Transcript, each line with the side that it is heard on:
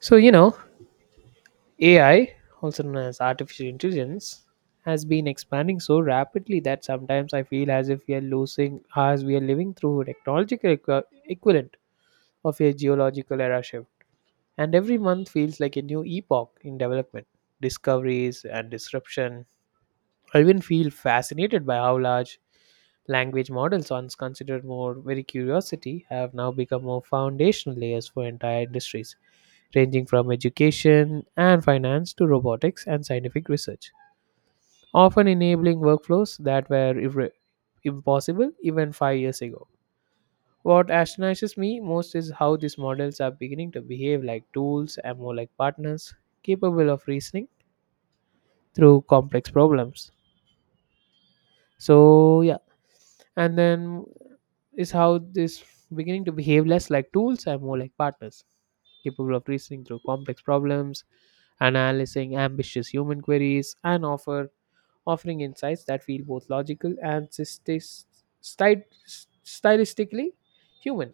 right: So, you know, AI, also known as artificial intelligence, has been expanding so rapidly that sometimes I feel as if as we are living through a technological equivalent of a geological era shift. And every month feels like a new epoch in development, discoveries, and disruption. I even feel fascinated by how large language models, once considered more very curiosity, have now become more foundational layers for entire industries ranging from education and finance to robotics and scientific research, often enabling workflows that were impossible even 5 years ago. What astonishes me most is how these models are beginning to behave like tools and more like partners capable of reasoning through complex problems. So, yeah, and then is how this beginning to behave less like tools and more like partners capable of reasoning through complex problems analyzing ambitious human queries, and offering insights that feel both logical and sti- stylistically human.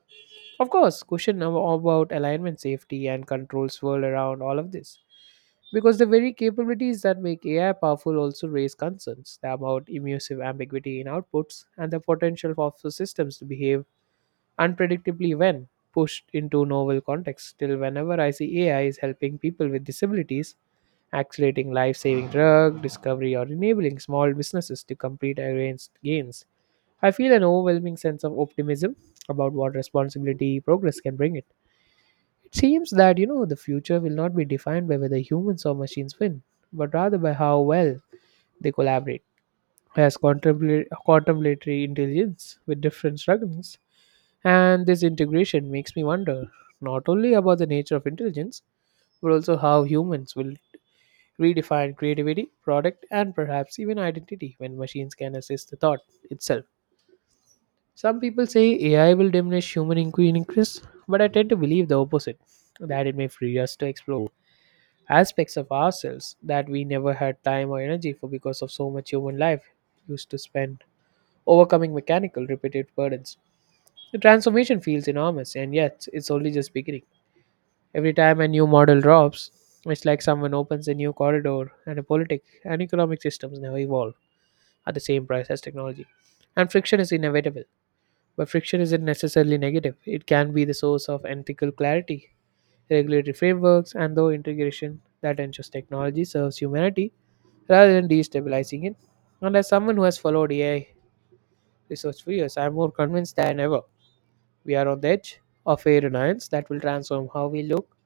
right: Of course, question now about alignment, safety, and control swirl around all of this because the very capabilities that make AI powerful also raise concerns about immersive ambiguity in outputs and the potential for the systems to behave unpredictably when pushed into novel contexts. Still, whenever I see AI is helping people with disabilities, accelerating life-saving drug discovery or enabling small businesses to compete against gains. I feel an overwhelming sense of optimism about what responsibility progress can bring it. It seems that the future will not be defined by whether humans or machines win, but rather by how well they collaborate. As contemplatory intelligence with different struggles, and this integration makes me wonder not only about the nature of intelligence, but also how humans will redefine creativity, product, and perhaps even identity when machines can assist the thought itself. Some people say AI will diminish human inquiry interests, but I tend to believe the opposite that it may free us to explore aspects of ourselves that we never had time or energy for because of so much human life used to spend overcoming mechanical, repetitive burdens. The transformation feels enormous, and yet it's only just beginning. Every time a new model drops, it's like someone opens a new corridor and a politic and economic systems never evolve. At the same price as technology. And friction is inevitable, but friction isn't necessarily negative. It can be the source of ethical clarity, regulatory frameworks, and the integration that ensures technology serves humanity rather than destabilizing it. And as someone who has followed AI research for years, I'm more convinced than ever we are on the edge of a renaissance that will transform how we look,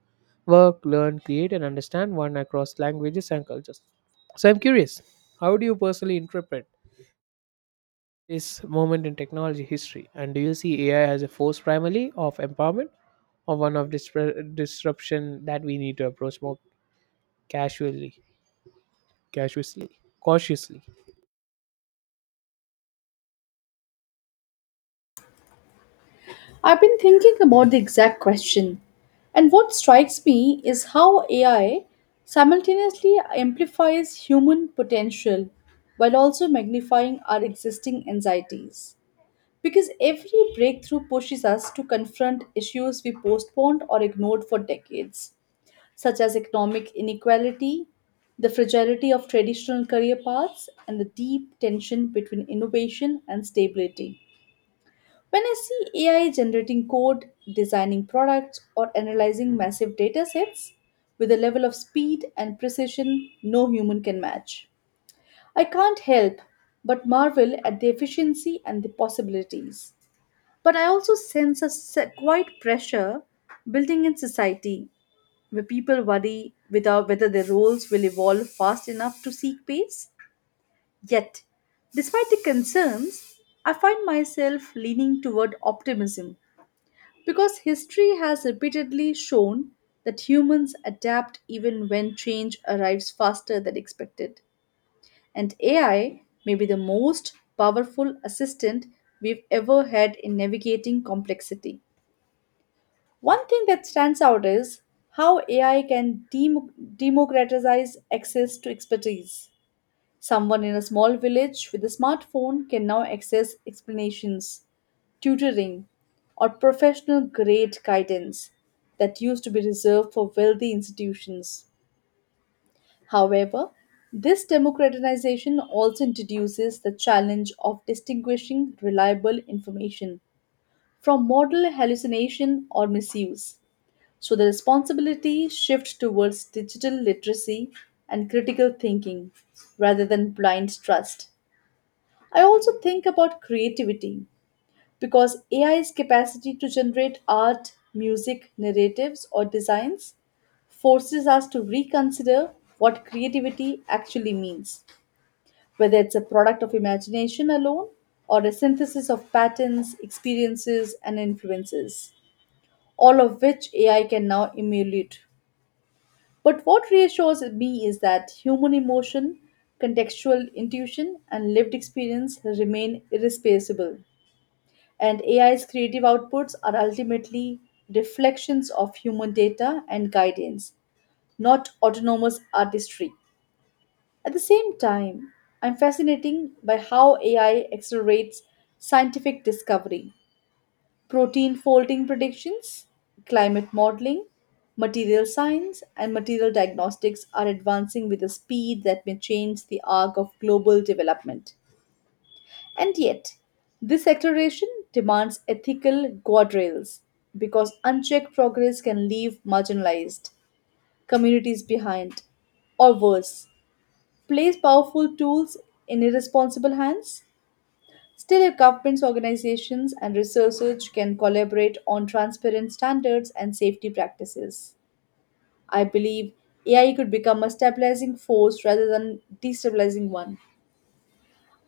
right: work, learn, create, and understand one across languages and cultures. So I'm curious, how do you personally interpret this moment in technology history? And do you see AI as a force primarily of empowerment or one of disruption that we need to approach more casually, casually, cautiously?
left: I've been thinking about the exact question, and what strikes me is how AI simultaneously amplifies human potential while also magnifying our existing anxieties. Because every breakthrough pushes us to confront issues we postponed or ignored for decades, such as economic inequality, the fragility of traditional career paths, and the deep tension between innovation and stability. When I see AI generating code, designing products, or analyzing massive data sets with a level of speed and precision no human can match, I can't help but marvel at the efficiency and the possibilities. But I also sense a quite pressure building in society where people worry without whether their roles will evolve fast enough to seek pace. Yet, despite the concerns, I find myself leaning toward optimism because history has repeatedly shown that humans adapt even when change arrives faster than expected. And AI may be the most powerful assistant we've ever had in navigating complexity. One thing that stands out is how AI can democratize access to expertise. Someone in a small village with a smartphone can now access explanations, tutoring, or professional grade guidance that used to be reserved for wealthy institutions. However, this democratization also introduces the challenge of distinguishing reliable information from model hallucination or misuse. So the responsibility shifts towards digital literacy and critical thinking rather than blind trust. I also think about creativity because AI's capacity to generate art, music, narratives, or designs forces us to reconsider what creativity actually means, whether it's a product of imagination alone or a synthesis of patterns, experiences, and influences, all of which AI can now emulate. But what reassures me is that human emotion, contextual intuition, and lived experience remain irreplaceable and AI's creative outputs are ultimately reflections of human data and guidance, not autonomous artistry. At the same time, I'm fascinated by how AI accelerates scientific discovery, protein folding predictions, climate modeling, material science, and material diagnostics are advancing with a speed that may change the arc of global development. And yet, this acceleration demands ethical guardrails because unchecked progress can leave marginalized communities behind, or worse, place powerful tools in irresponsible hands. Still, if governments, organizations, and researchers can collaborate on transparent standards and safety practices, I believe AI could become a stabilizing force rather than destabilizing one.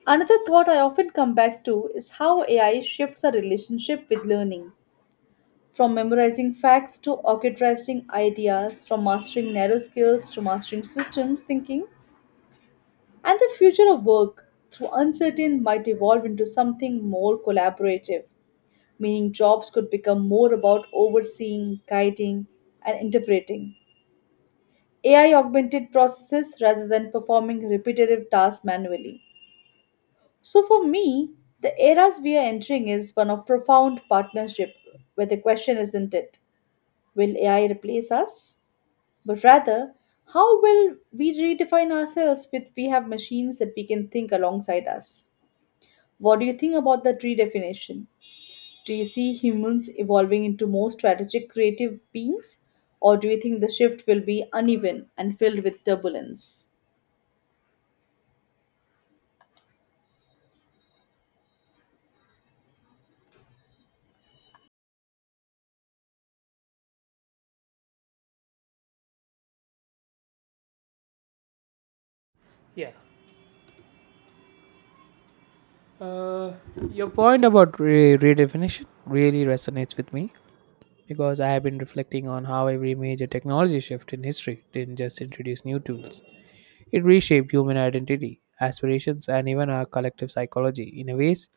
left: Another thought I often come back to is how AI shifts our relationship with learning. From memorizing facts to orchestrating ideas, from mastering narrow skills to mastering systems thinking, and the future of work, through uncertain, might evolve into something more collaborative, meaning jobs could become more about overseeing, guiding, and interpreting AI augmented processes rather than performing repetitive tasks manually. So, for me, the eras we are entering is one of profound partnership, where the question isn't it, will AI replace us? But rather, how will we redefine ourselves with we have machines that we can think alongside us? What do you think about that redefinition? Do you see humans evolving into more strategic, creative beings? Or do you think the shift will be uneven and filled with turbulence?
right: Yeah. Uh, your point about redefinition really resonates with me because I have been reflecting on how every major technology shift in history didn't just introduce new tools, it reshaped human identity, aspirations, and even our collective psychology in a ways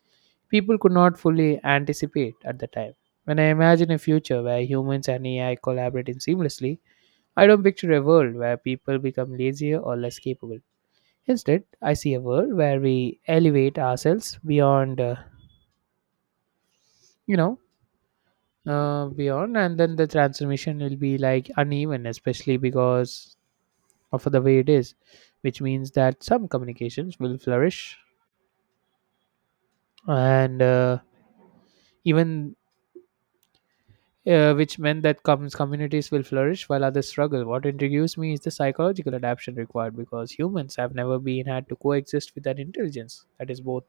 right: people could not fully anticipate at the time. When I imagine a future where humans and AI collaborate seamlessly, I don't picture a world where people become lazier or less capable. Instead, I see a world where we elevate ourselves you know, beyond, and then the transformation will be like uneven, especially because of the way it is, which means that some communications will flourish and even which meant that comes communities will flourish while others struggle. What intrigues me is the psychological adaptation required because humans have never been had to coexist with an intelligence that is both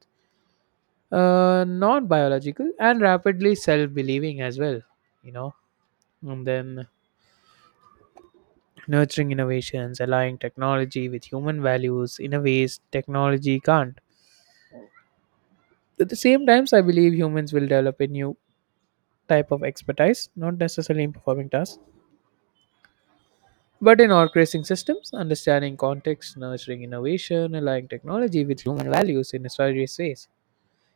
right: non biological and rapidly self believing as well, you know. And then nurturing innovations, aligning technology with human values in a ways technology can't. At the same times, I believe humans will develop a new type of expertise, not necessarily in performing tasks but in orchestrating systems, understanding context, nurturing innovation, aligning technology with human values in strategic ways,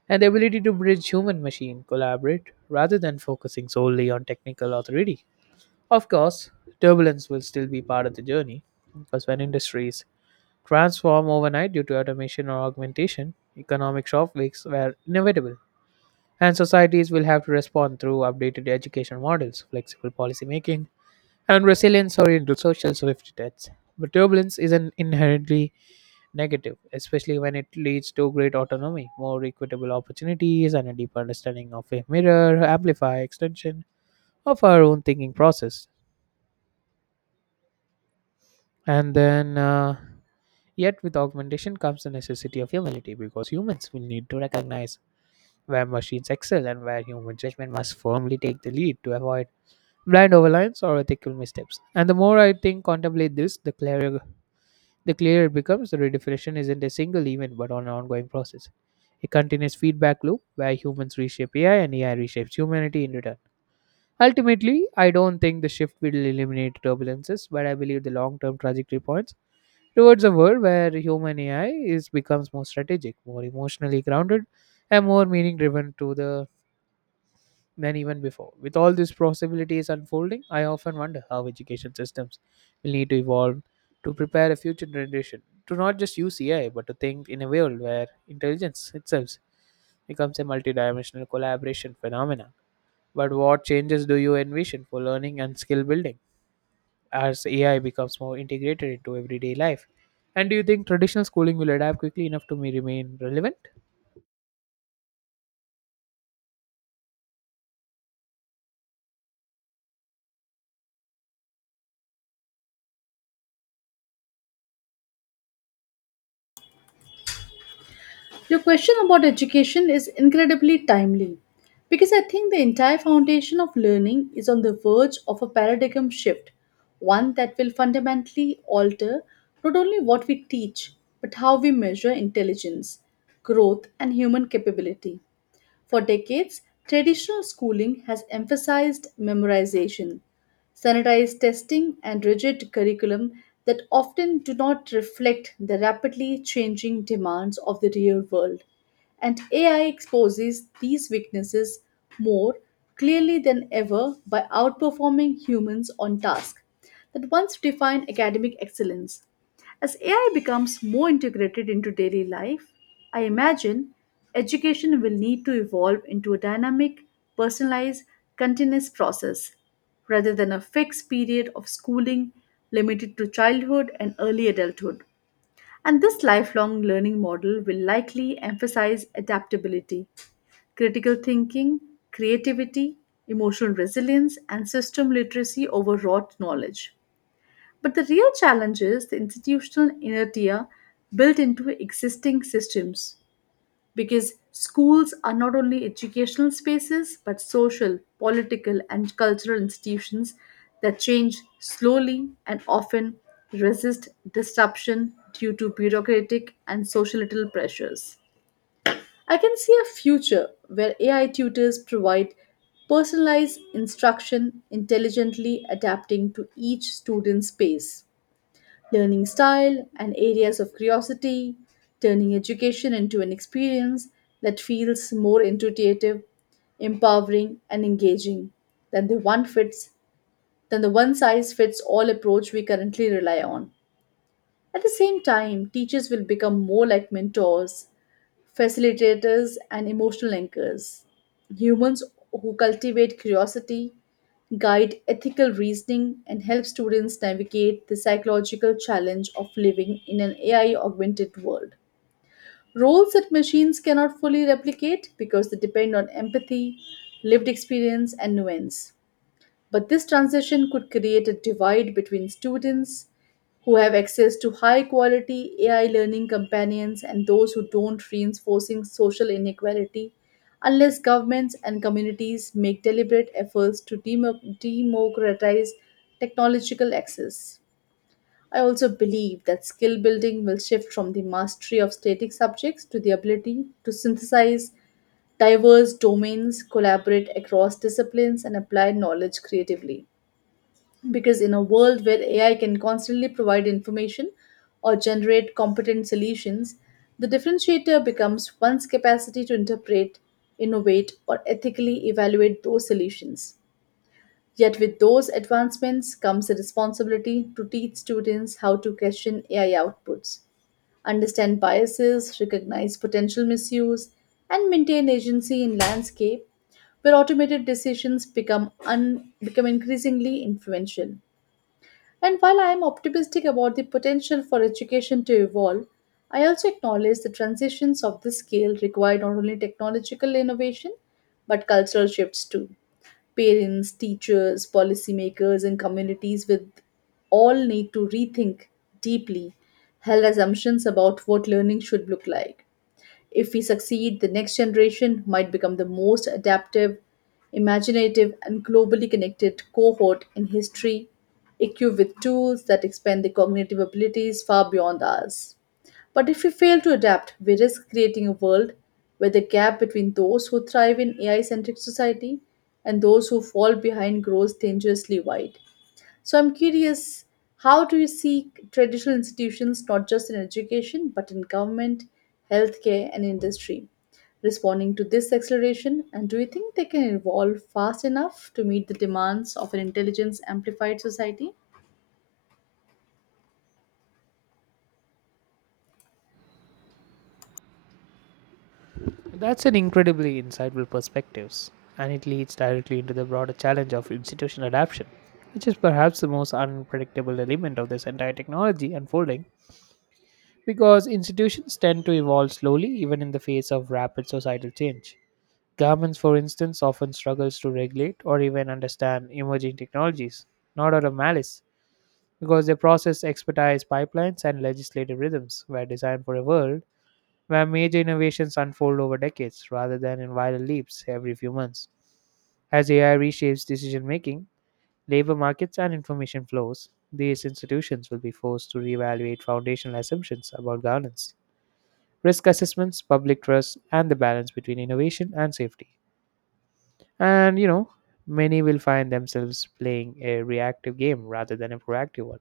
right: and the ability to bridge human machine collaborate rather than focusing solely on technical authority. Of course, turbulence will still be part of the journey because when industries transform overnight due to automation or augmentation, economic shockwaves were inevitable, and societies will have to respond through updated education models, flexible policymaking, and resilience or into social safety nets. But turbulence is an inherently negative, especially when it leads to great autonomy, more equitable opportunities, and a deeper understanding of a mirror, amplify extension of our own thinking process. And then, uh, yet, with augmentation comes the necessity of humility because humans will need to recognize where machines excel and where human judgment must firmly take the lead to avoid blind overlines or ethical missteps. And the more I think contemplate this, the clearer it becomes, the redefinition isn't a single event but on an ongoing process. A continuous feedback loop where humans reshape AI and AI reshapes humanity in return. Ultimately, I don't think the shift will eliminate turbulences, but I believe the long term trajectory points towards a world where human AI is becomes more strategic, more emotionally grounded, and more meaning driven to the than even before. With all these possibilities unfolding, I often wonder how education systems will need to evolve to prepare a future generation to not just use AI but to think in a world where intelligence itself becomes a multidimensional collaboration phenomenon. But what changes do you envision for learning and skill building as AI becomes more integrated into everyday life? And do you think traditional schooling will adapt quickly enough to me remain relevant?
left: Your question about education is incredibly timely because I think the entire foundation of learning is on the verge of a paradigm shift, one that will fundamentally alter not only what we teach, but how we measure intelligence, growth, and human capability. For decades, traditional schooling has emphasized memorization, sanitized testing, and rigid curriculum that often do not reflect the rapidly changing demands of the real world. And AI exposes these weaknesses more clearly than ever by outperforming humans on tasks that once defined academic excellence. As AI becomes more integrated into daily life, I imagine education will need to evolve into a dynamic, personalized, continuous process rather than a fixed period of schooling limited to childhood and early adulthood. And this lifelong learning model will likely emphasize adaptability, critical thinking, creativity, emotional resilience, and system literacy over rote knowledge. But the real challenge is the institutional inertia built into existing systems because schools are not only educational spaces but social, political, and cultural institutions that change slowly and often resist disruption due to bureaucratic and societal pressures. I can see a future where AI tutors provide personalized instruction intelligently adapting to each student's pace learning style, and areas of curiosity, turning education into an experience that feels more intuitive, empowering, and engaging than the one fits than the one size fits all approach we currently rely on. At the same time, teachers will become more like mentors facilitators, and emotional anchors. Humans who cultivate curiosity, guide ethical reasoning, and help students navigate the psychological challenge of living in an AI augmented world. Roles that machines cannot fully replicate because they depend on empathy, lived experience, and nuance. But this transition could create a divide between students who have access to high quality AI learning companions and those who don't, reinforcing social inequality unless governments and communities make deliberate efforts to democratize technological access. I also believe that skill building will shift from the mastery of static subjects to the ability to synthesize diverse domains, collaborate across disciplines, and apply knowledge creatively because in a world where AI can constantly provide information or generate competent solutions, the differentiator becomes one's capacity to interpret, innovate, or ethically evaluate those solutions. Yet, with those advancements comes a responsibility to teach students how to question AI outputs, understand biases, recognize potential misuse, and maintain agency in landscape where automated decisions become increasingly influential. And while I am optimistic about the potential for education to evolve, I also acknowledge the transitions of this scale require not only technological innovation but cultural shifts too. Parents, teachers, policymakers, and communities with all need to rethink deeply held assumptions about what learning should look like. If we succeed, the next generation might become the most adaptive, imaginative, and globally connected cohort in history, equipped with tools that expand their cognitive abilities far beyond ours. But if we fail to adapt, we risk creating a world where the gap between those who thrive in AI centric society and those who fall behind grows dangerously wide. So I'm curious, how do you see traditional institutions, not just in education, but in government, healthcare, and industry, responding to this acceleration? And do you think they can evolve fast enough to meet the demands of an intelligence amplified society?
right: That's an incredibly insightful perspective, and it leads directly into the broader challenge of institutional adoption, which is perhaps the most unpredictable element of this entire technology unfolding, because institutions tend to evolve slowly even in the face of rapid societal change. Governments, for instance, often struggles to regulate or even understand emerging technologies, not out of malice, because their process expertise pipelines and legislative rhythms were designed for a world where major innovations unfold over decades rather than in viral leaps every few months. As AI reshapes decision making, labor markets, and information flows, these institutions will be forced to reevaluate foundational assumptions about governance, risk assessments, public trust, and the balance between innovation and safety. And many will find themselves playing a reactive game rather than a proactive one.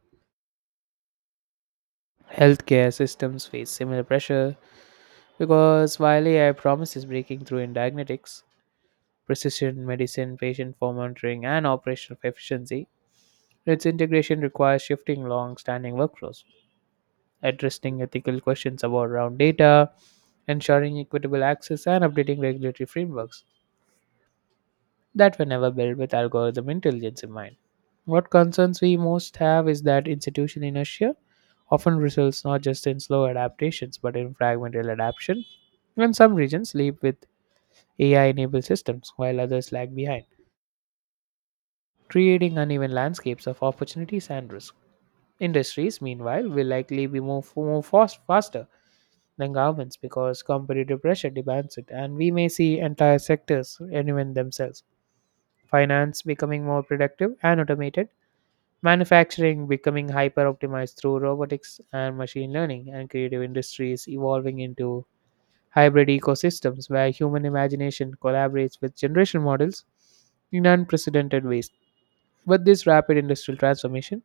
right: Healthcare systems face similar pressure because while AI promises breaking through in diagnostics, precision medicine, patient for monitoring, and operational efficiency, its integration requires shifting long standing workflows, addressing ethical questions about raw data, ensuring equitable access, and updating regulatory frameworks that were never built with algorithm intelligence in mind. What concerns we most have is that institution inertia often results not just in slow adaptations but in fragmental adaptation, and some regions leap with AI enabled systems while others lag behind, creating uneven landscapes of opportunities and risk. Industries, meanwhile, will likely be faster than governments because competitive pressure demands it, and we may see entire sectors reinvent themselves. Finance becoming more productive and automated, manufacturing becoming hyper optimized through robotics and machine learning, and creative industries evolving into hybrid ecosystems where human imagination collaborates with generation models in unprecedented ways. With this rapid industrial transformation,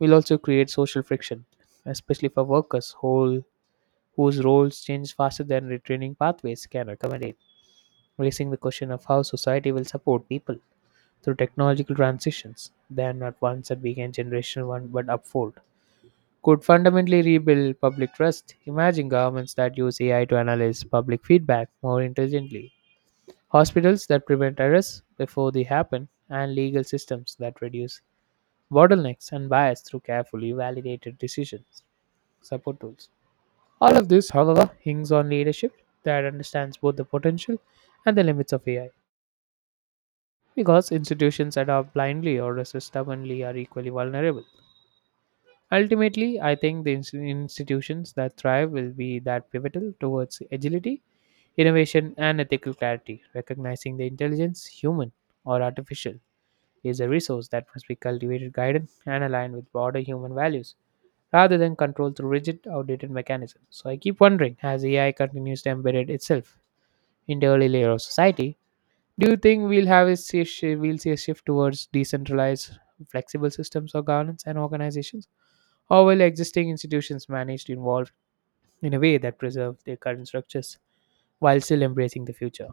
right: will also create social friction, especially for workers whose roles change faster than retraining pathways can accommodate, raising the question of how society will support people through technological transitions, then not ones that begin generation one but upfold. Could fundamentally rebuild public trust. Imagine governments that use AI to analyze public feedback more intelligently, hospitals that prevent errors before they happen, and legal systems that reduce bottlenecks and bias through carefully validated decisions. Support tools. All of this, however, hinges on leadership that understands both the potential and the limits of AI, because institutions that adopt blindly or resist stubbornly are equally vulnerable. Ultimately, I think the institutions that thrive will be that pivotal towards agility, innovation, and ethical clarity, recognizing the intelligence, human or artificial, is a resource that must be cultivated, guided, and aligned with broader human values, rather than control through rigid, outdated mechanisms. So I keep wondering, as AI continues to embed itself in the early layer of society, do you think we'll see a shift towards decentralized, flexible systems of governance and organizations, or will existing institutions manage to evolve in a way that preserve their current structures while still embracing the future?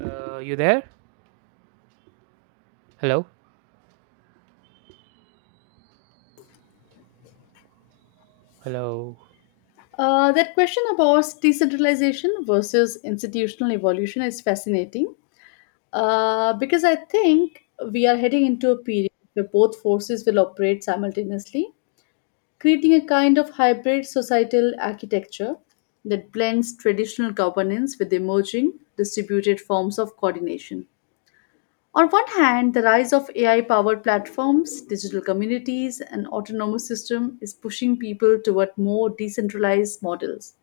right: You there? Hello, hello.
left: That question about decentralization versus institutional evolution is fascinating because I think we are heading into a period where both forces will operate simultaneously creating a kind of hybrid societal architecture that blends traditional governance with emerging distributed forms of coordination. On one hand, the rise of AI powered platforms, digital communities, and autonomous systems is pushing people toward more decentralized models,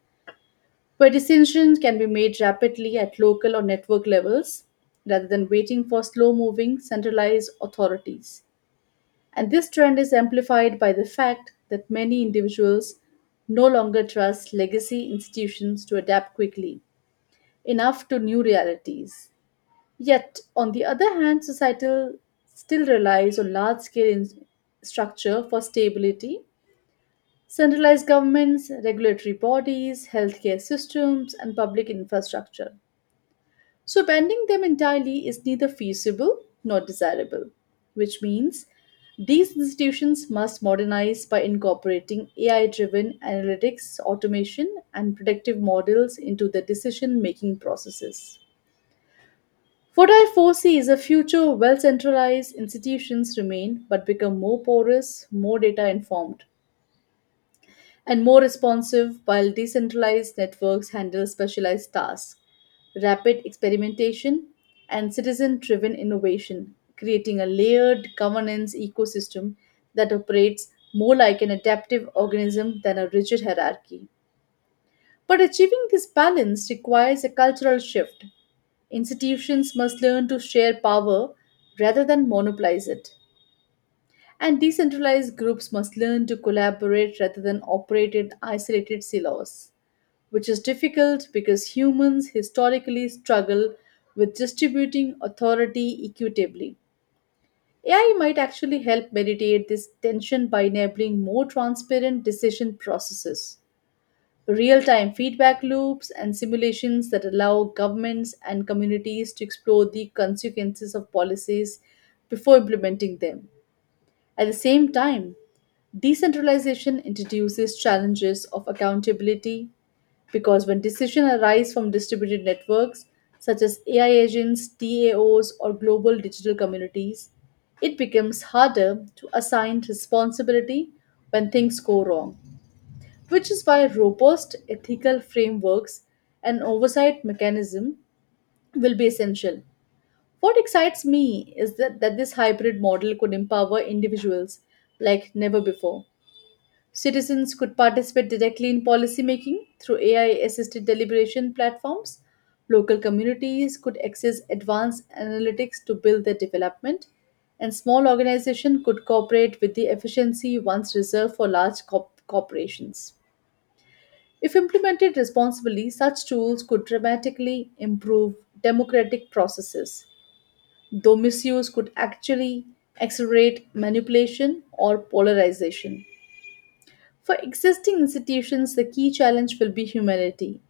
left: where decisions can be made rapidly at local or network levels rather than waiting for slow moving centralized authorities. And this trend is amplified by the fact that many individuals no longer trust legacy institutions to adapt quickly enough to new realities. Yet, on the other hand, societal still relies on large scale structure for stability. Centralized governments, regulatory bodies, healthcare systems, and public infrastructure. So, banning them entirely is neither feasible nor desirable, which means these institutions must modernize by incorporating AI driven analytics, automation, and predictive models into their decision making processes. What I foresee is a future where well centralized institutions remain but become more porous, more data informed, and more responsive, while decentralized networks handle specialized tasks, rapid experimentation, and citizen driven innovation, creating a layered governance ecosystem that operates more like an adaptive organism than a rigid hierarchy. But achieving this balance requires a cultural shift. Institutions must learn to share power rather than monopolize it. And decentralized groups must learn to collaborate rather than operate in isolated silos which is difficult because humans historically struggle with distributing authority equitably. AI might actually help mediate this tension by enabling more transparent decision processes, real time feedback loops, and simulations that allow governments and communities to explore the consequences of policies before implementing them. At the same time, decentralization introduces challenges of accountability because when decisions arise from distributed networks such as AI agents, DAOs, or global digital communities, it becomes harder to assign responsibility when things go wrong, which is why robust ethical frameworks and oversight mechanism will be essential what excites me is that this hybrid model could empower individuals like never before. Citizens could participate directly in policymaking through AI assisted deliberation platforms. Local communities could access advanced analytics to build their development. And small organizations could cooperate with the efficiency once reserved for large corporations. If implemented responsibly, such tools could dramatically improve democratic processes though misuse could actually accelerate manipulation or polarization. For existing institutions, the key challenge will be humility.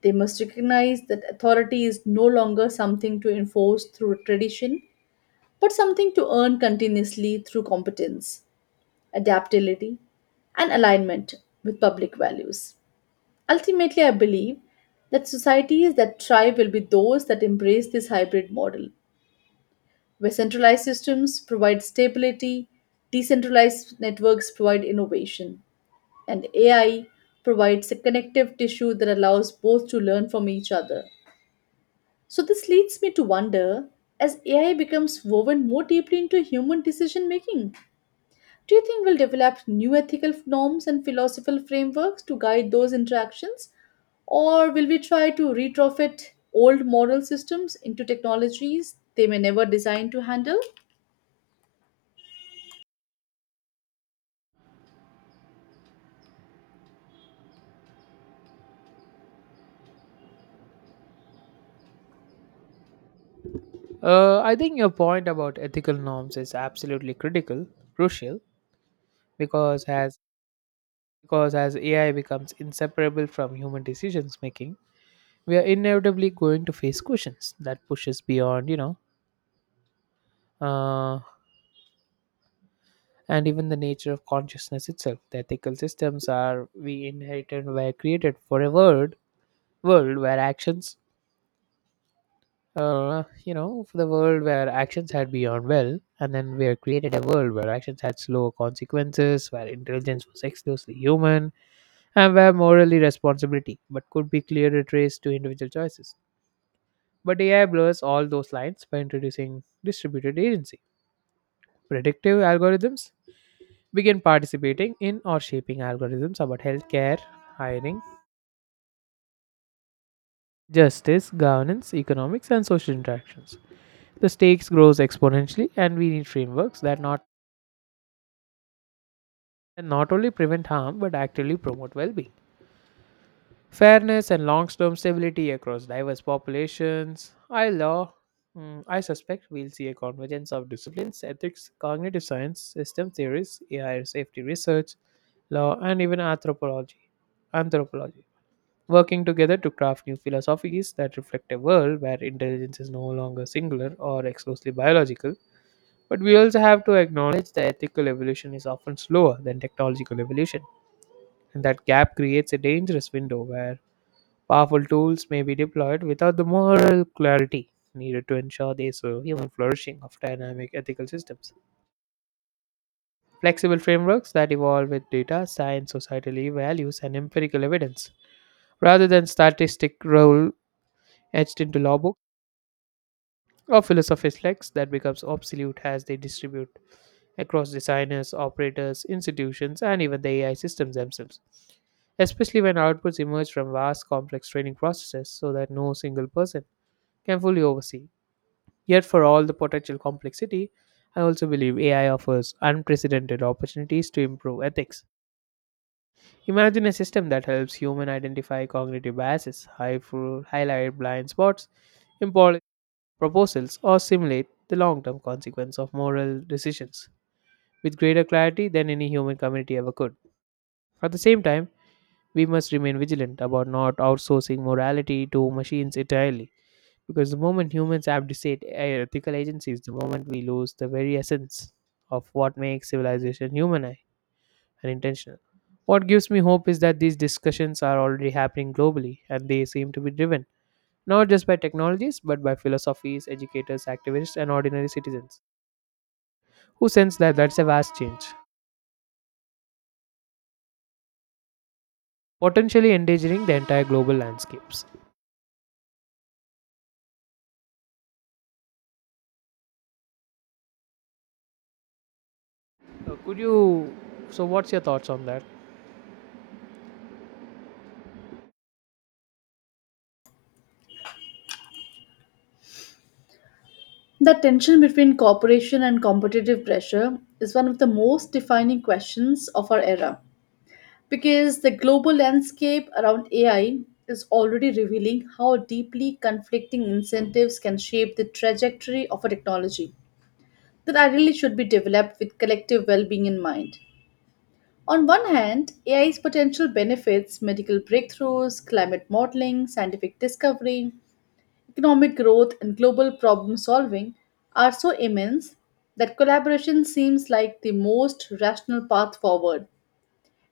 left: They must recognize that authority is no longer something to enforce through tradition, but something to earn continuously through competence, adaptability, and alignment with public values. Ultimately, I believe that societies that thrive will be those that embrace this hybrid model where centralized systems provide stability, decentralized networks provide innovation, and AI provides a connective tissue that allows both to learn from each other. So, this leads me to wonder, as AI becomes woven more deeply into human decision making, do you think we'll develop new ethical norms and philosophical frameworks to guide those interactions? Or will we try to retrofit old moral systems into technologies they may never design to handle?
right: I think your point about ethical norms is absolutely critical, crucial, because as Because as AI becomes inseparable from human decisions making, we are inevitably going to face questions that pushes beyond, uh, and even the nature of consciousness itself. The ethical systems are we inherited were created for a world where actions, for the world where actions had beyond well, and then we are created a world where actions had slower consequences, where intelligence was exclusively human, and where morally responsibility, but could be clearly traced to individual choices. But AI blurs all those lines by introducing distributed agency. Predictive algorithms begin participating in or shaping algorithms about healthcare, hiring, justice, governance, economics, and social interactions. The stakes grows exponentially, and we need frameworks that not only prevent harm but actively promote well-being. Fairness and long term stability across diverse populations. I law. I suspect we'll see a convergence of disciplines, ethics, cognitive science, system theories, AI safety research, law, and even anthropology. Anthropology working together to craft new philosophies that reflect a world where intelligence is no longer singular or exclusively biological. But we also have to acknowledge the ethical evolution is often slower than technological evolution, and that gap creates a dangerous window where powerful tools may be deployed without the moral clarity needed to ensure they survive and flourishing of dynamic ethical systems. Flexible frameworks that evolve with data, science, societal values, and empirical evidence, rather than statistic role etched into law books or philosophy's lex that becomes obsolete as they distribute across designers, operators, institutions, and even the AI systems themselves, especially when outputs emerge from vast complex training processes so that no single person can fully oversee. Yet, for all the potential complexity, I also believe AI offers unprecedented opportunities to improve ethics. Imagine a system that helps humans identify cognitive biases, highlight blind spots, in proposals, or simulate the long term consequence of moral decisions with greater clarity than any human community ever could. At the same time, we must remain vigilant about not outsourcing morality to machines entirely. Because the moment humans abdicate ethical agency is the moment we lose the very essence of what makes civilization human and intentional. What gives me hope is that these discussions are already happening globally and they seem to be driven not just by technologies but by philosophies, educators, activists, and ordinary citizens who sense that's a vast change, potentially endangering the entire global landscapes. Could you? So, what's your thoughts on that?
left: The tension between cooperation and competitive pressure is one of the most defining questions of our era because the global landscape around AI is already revealing how deeply conflicting incentives can shape the trajectory of a technology that ideally should be developed with collective well being in mind. On one hand, AI's potential benefits, medical breakthroughs, climate modeling, scientific discovery, economic growth and global problem solving, are so immense that collaboration seems like the most rational path forward.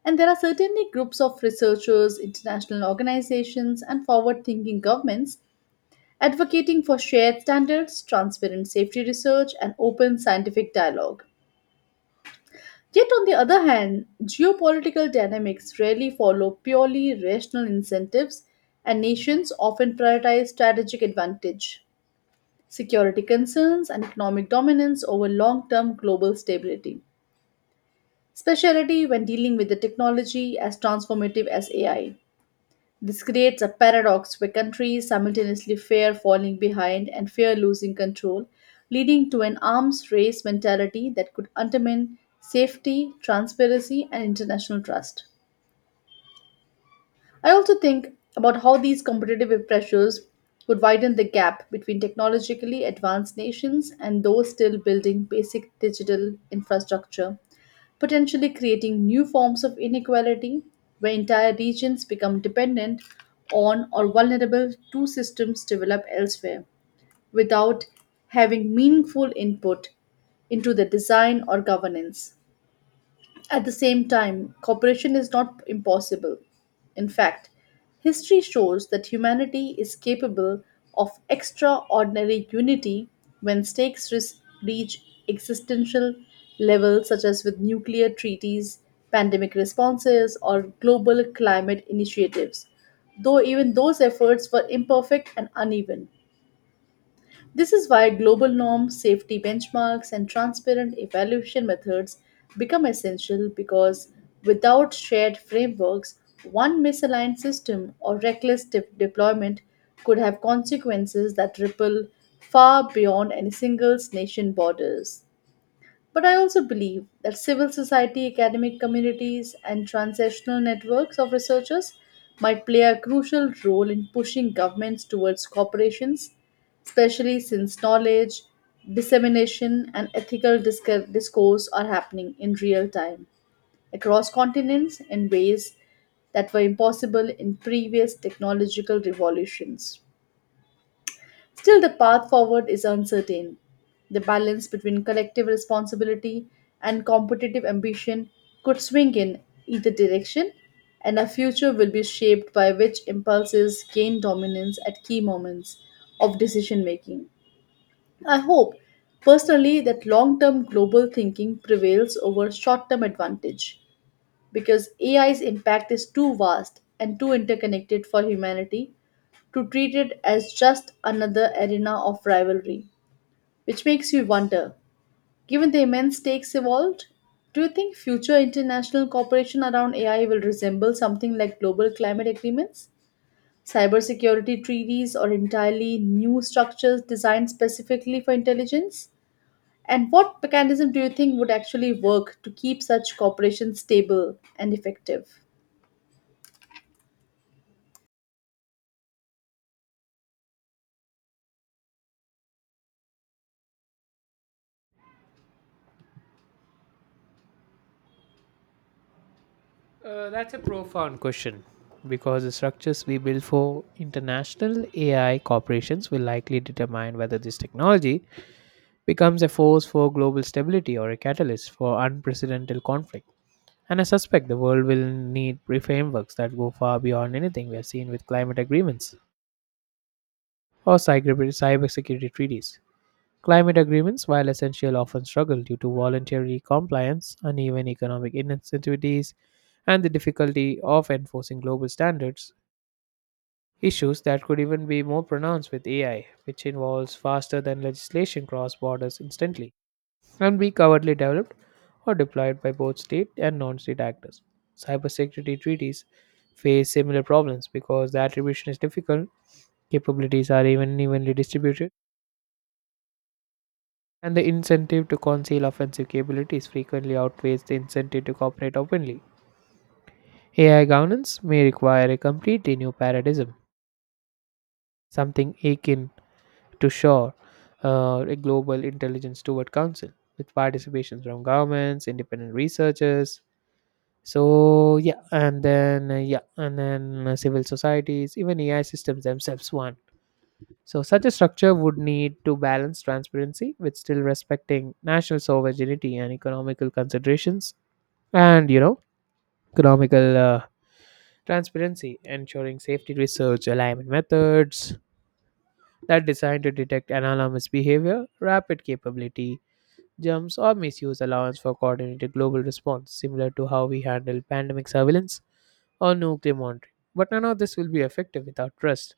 left: And there are certainly groups of researchers, international organizations, and forward thinking governments advocating for shared standards, transparent safety research, and open scientific dialogue. Yet, on the other hand, geopolitical dynamics rarely follow purely rational incentives, and nations often prioritize strategic advantage, security concerns, and economic dominance over long term global stability, especially when dealing with the technology as transformative as AI. This creates a paradox where countries simultaneously fear falling behind and fear losing control, leading to an arms race mentality that could undermine safety, transparency, and international trust. I also think about how these competitive pressures would widen the gap between technologically advanced nations and those still building basic digital infrastructure, potentially creating new forms of inequality where entire regions become dependent on or vulnerable to systems developed elsewhere without having meaningful input into the design or governance. At the same time, cooperation is not impossible. In fact, history shows that humanity is capable of extraordinary unity when stakes reach existential levels, such as with nuclear treaties, pandemic responses, or global climate initiatives, though even those efforts were imperfect and uneven. This is why global norms, safety benchmarks, and transparent evaluation methods become essential, because without shared frameworks, one misaligned system or reckless deployment could have consequences that ripple far beyond any single nation's borders. But I also believe that civil society, academic communities, and transnational networks of researchers might play a crucial role in pushing governments towards corporations, especially since knowledge, dissemination, and ethical discourse are happening in real time across continents in ways that were impossible in previous technological revolutions. Still, the path forward is uncertain. The balance between collective responsibility and competitive ambition could swing in either direction, and our future will be shaped by which impulses gain dominance at key moments of decision making. I hope, personally, that long term global thinking prevails over short term advantage because AI's impact is too vast and too interconnected for humanity to treat it as just another arena of rivalry. Which makes you wonder, given the immense stakes involved, do you think future international cooperation around AI will resemble something like global climate agreements, cybersecurity treaties, or entirely new structures designed specifically for intelligence? And what mechanism do you think would actually work to keep such cooperation stable and effective?
right: That's a profound question because the structures we build for international AI corporations will likely determine whether this technology becomes a force for global stability or a catalyst for unprecedented conflict. And I suspect the world will need frameworks that go far beyond anything we have seen with climate agreements or cybersecurity treaties. Climate agreements, while essential, often struggle due to voluntary compliance, uneven economic incentives, and the difficulty of enforcing global standards. Issues that could even be more pronounced with AI, which involves faster than legislation cross borders instantly and be cowardly developed or deployed by both state and non state actors. Cybersecurity treaties face similar problems because the attribution is difficult, capabilities are even evenly distributed, and the incentive to conceal offensive capabilities frequently outweighs the incentive to cooperate openly. AI governance may require a completely new paradigm, something akin to shore a global intelligence steward council with participation from governments independent researchers so yeah and then civil societies even AI systems themselves one so such a structure would need to balance transparency with still respecting national sovereignty and economical considerations and economical transparency ensuring safety research alignment methods that designed to detect anomalous behavior rapid capability jumps, or misuse allowance for coordinated global response, similar to how we handle pandemic surveillance or nuclear monitoring. But none of this will be effective without trust,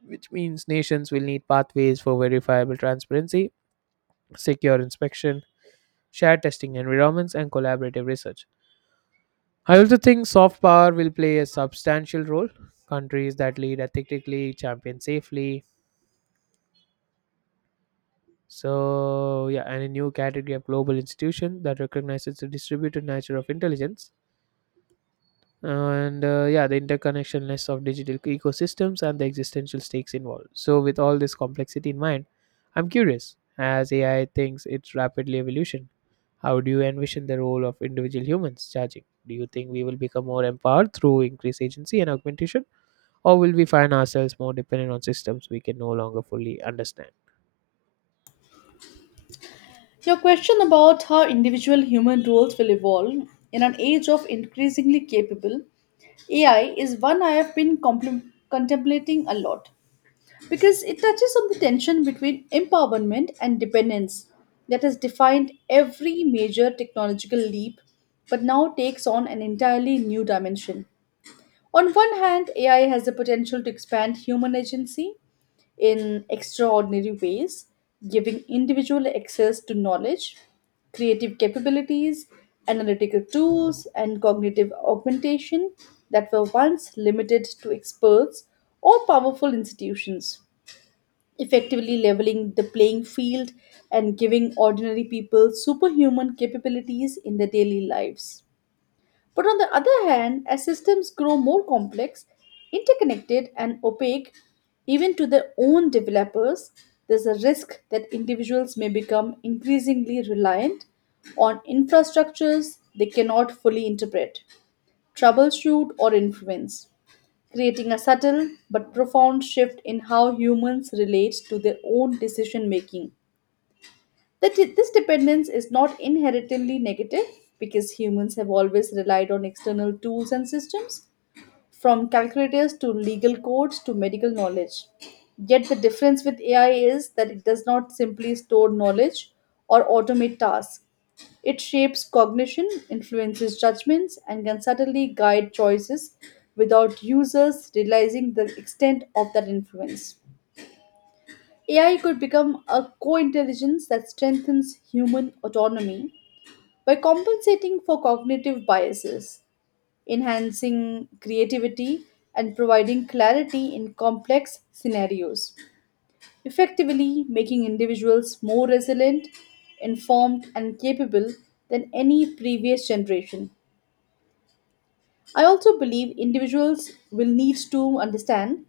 right: which means nations will need pathways for verifiable transparency, secure inspection, shared testing environments, and collaborative research. I also think soft power will play a substantial role. Countries that lead ethically, champion safely, and a new category of global institution that recognizes the distributed nature of intelligence and the interconnectionness of digital ecosystems and the existential stakes involved. So with all this complexity in mind, I'm curious, as AI thinks its rapidly evolution, how do you envision the role of individual humans charging? Do you think we will become more empowered through increased agency and augmentation, or will we find ourselves more dependent on systems we can no longer fully understand?
left: Your question about how individual human roles will evolve in an age of increasingly capable AI is one I have been contemplating a lot, because it touches on the tension between empowerment and dependence that has defined every major technological leap but now takes on an entirely new dimension. On one hand, AI has the potential to expand human agency in extraordinary ways, giving individual access to knowledge, creative capabilities, analytical tools, and cognitive augmentation that were once limited to experts or powerful institutions, effectively leveling the playing field and giving ordinary people superhuman capabilities in their daily lives. But on the other hand, as systems grow more complex, interconnected, and opaque, even to their own developers, there's a risk that individuals may become increasingly reliant on infrastructures they cannot fully interpret, troubleshoot, or influence, creating a subtle but profound shift in how humans relate to their own decision making. This dependence is not inherently negative because humans have always relied on external tools and systems, from calculators to legal codes to medical knowledge. Yet the difference with AI is that it does not simply store knowledge or automate tasks. It shapes cognition, influences judgments, and can subtly guide choices without users realizing the extent of that influence. AI could become a co intelligence that strengthens human autonomy by compensating for cognitive biases, enhancing creativity, and providing clarity in complex scenarios, effectively making individuals more resilient, informed, and capable than any previous generation. I also believe individuals will need to understand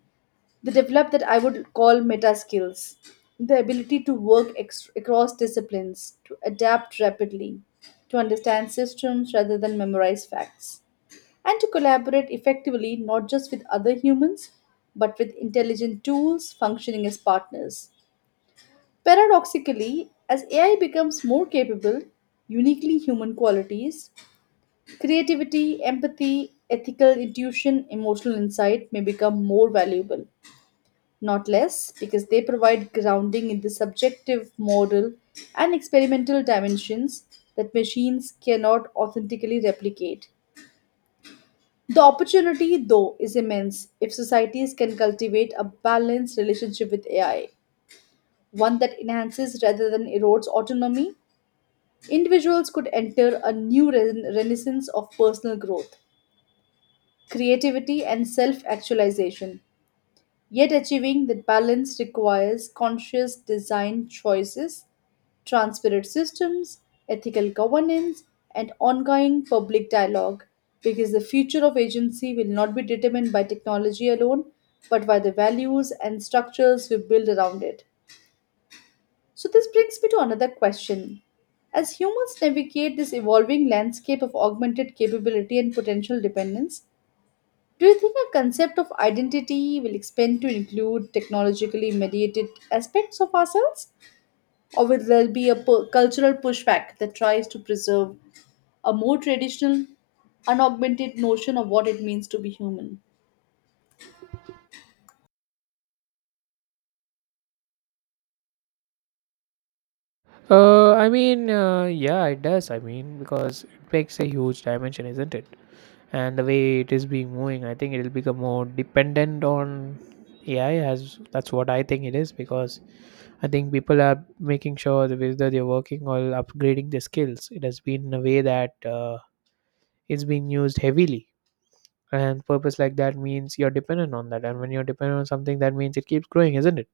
left: they develop that I would call meta skills, the ability to work across disciplines, to adapt rapidly, to understand systems rather than memorize facts, and to collaborate effectively not just with other humans but with intelligent tools functioning as partners. Paradoxically, as AI becomes more capable, uniquely human qualities, creativity, empathy, ethical intuition, emotional insight may become more valuable, not less, because they provide grounding in the subjective, moral, and experimental dimensions that machines cannot authentically replicate. The opportunity, though, is immense if societies can cultivate a balanced relationship with AI, one that enhances rather than erodes autonomy. Individuals could enter a new renaissance of personal growth, creativity, and self actualization. Yet, achieving that balance requires conscious design choices, transparent systems, ethical governance, and ongoing public dialogue because the future of agency will not be determined by technology alone but by the values and structures we build around it. So, this brings me to another question. As humans navigate this evolving landscape of augmented capability and potential dependence, do you think a concept of identity will expand to include technologically mediated aspects of ourselves? Or will there be a cultural pushback that tries to preserve a more traditional, unaugmented notion of what it means to be human?
right: Yeah, it does. I mean, because it makes a huge dimension, isn't it? And the way it is being moving, I think it'll become more dependent on AI. As that's what I think it is, because I think people are making sure that whether they're working or upgrading their skills. It has been a way that it's been used heavily, and purpose like that means you're dependent on that. And when you're dependent on something, that means it keeps growing, isn't it?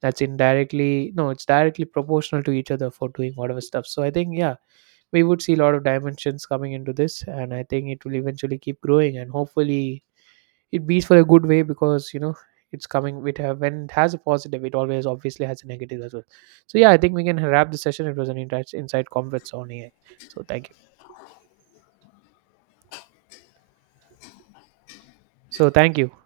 right: That's indirectly no, it's directly proportional to each other for doing whatever stuff. So I think yeah, we would see a lot of dimensions coming into this, and I think it will eventually keep growing, and hopefully it beats for a good way because it's coming with a when it has a positive it always obviously has a negative as well so yeah I think we can wrap the session. It was an insight inside comfort zone AI. So thank you. so thank you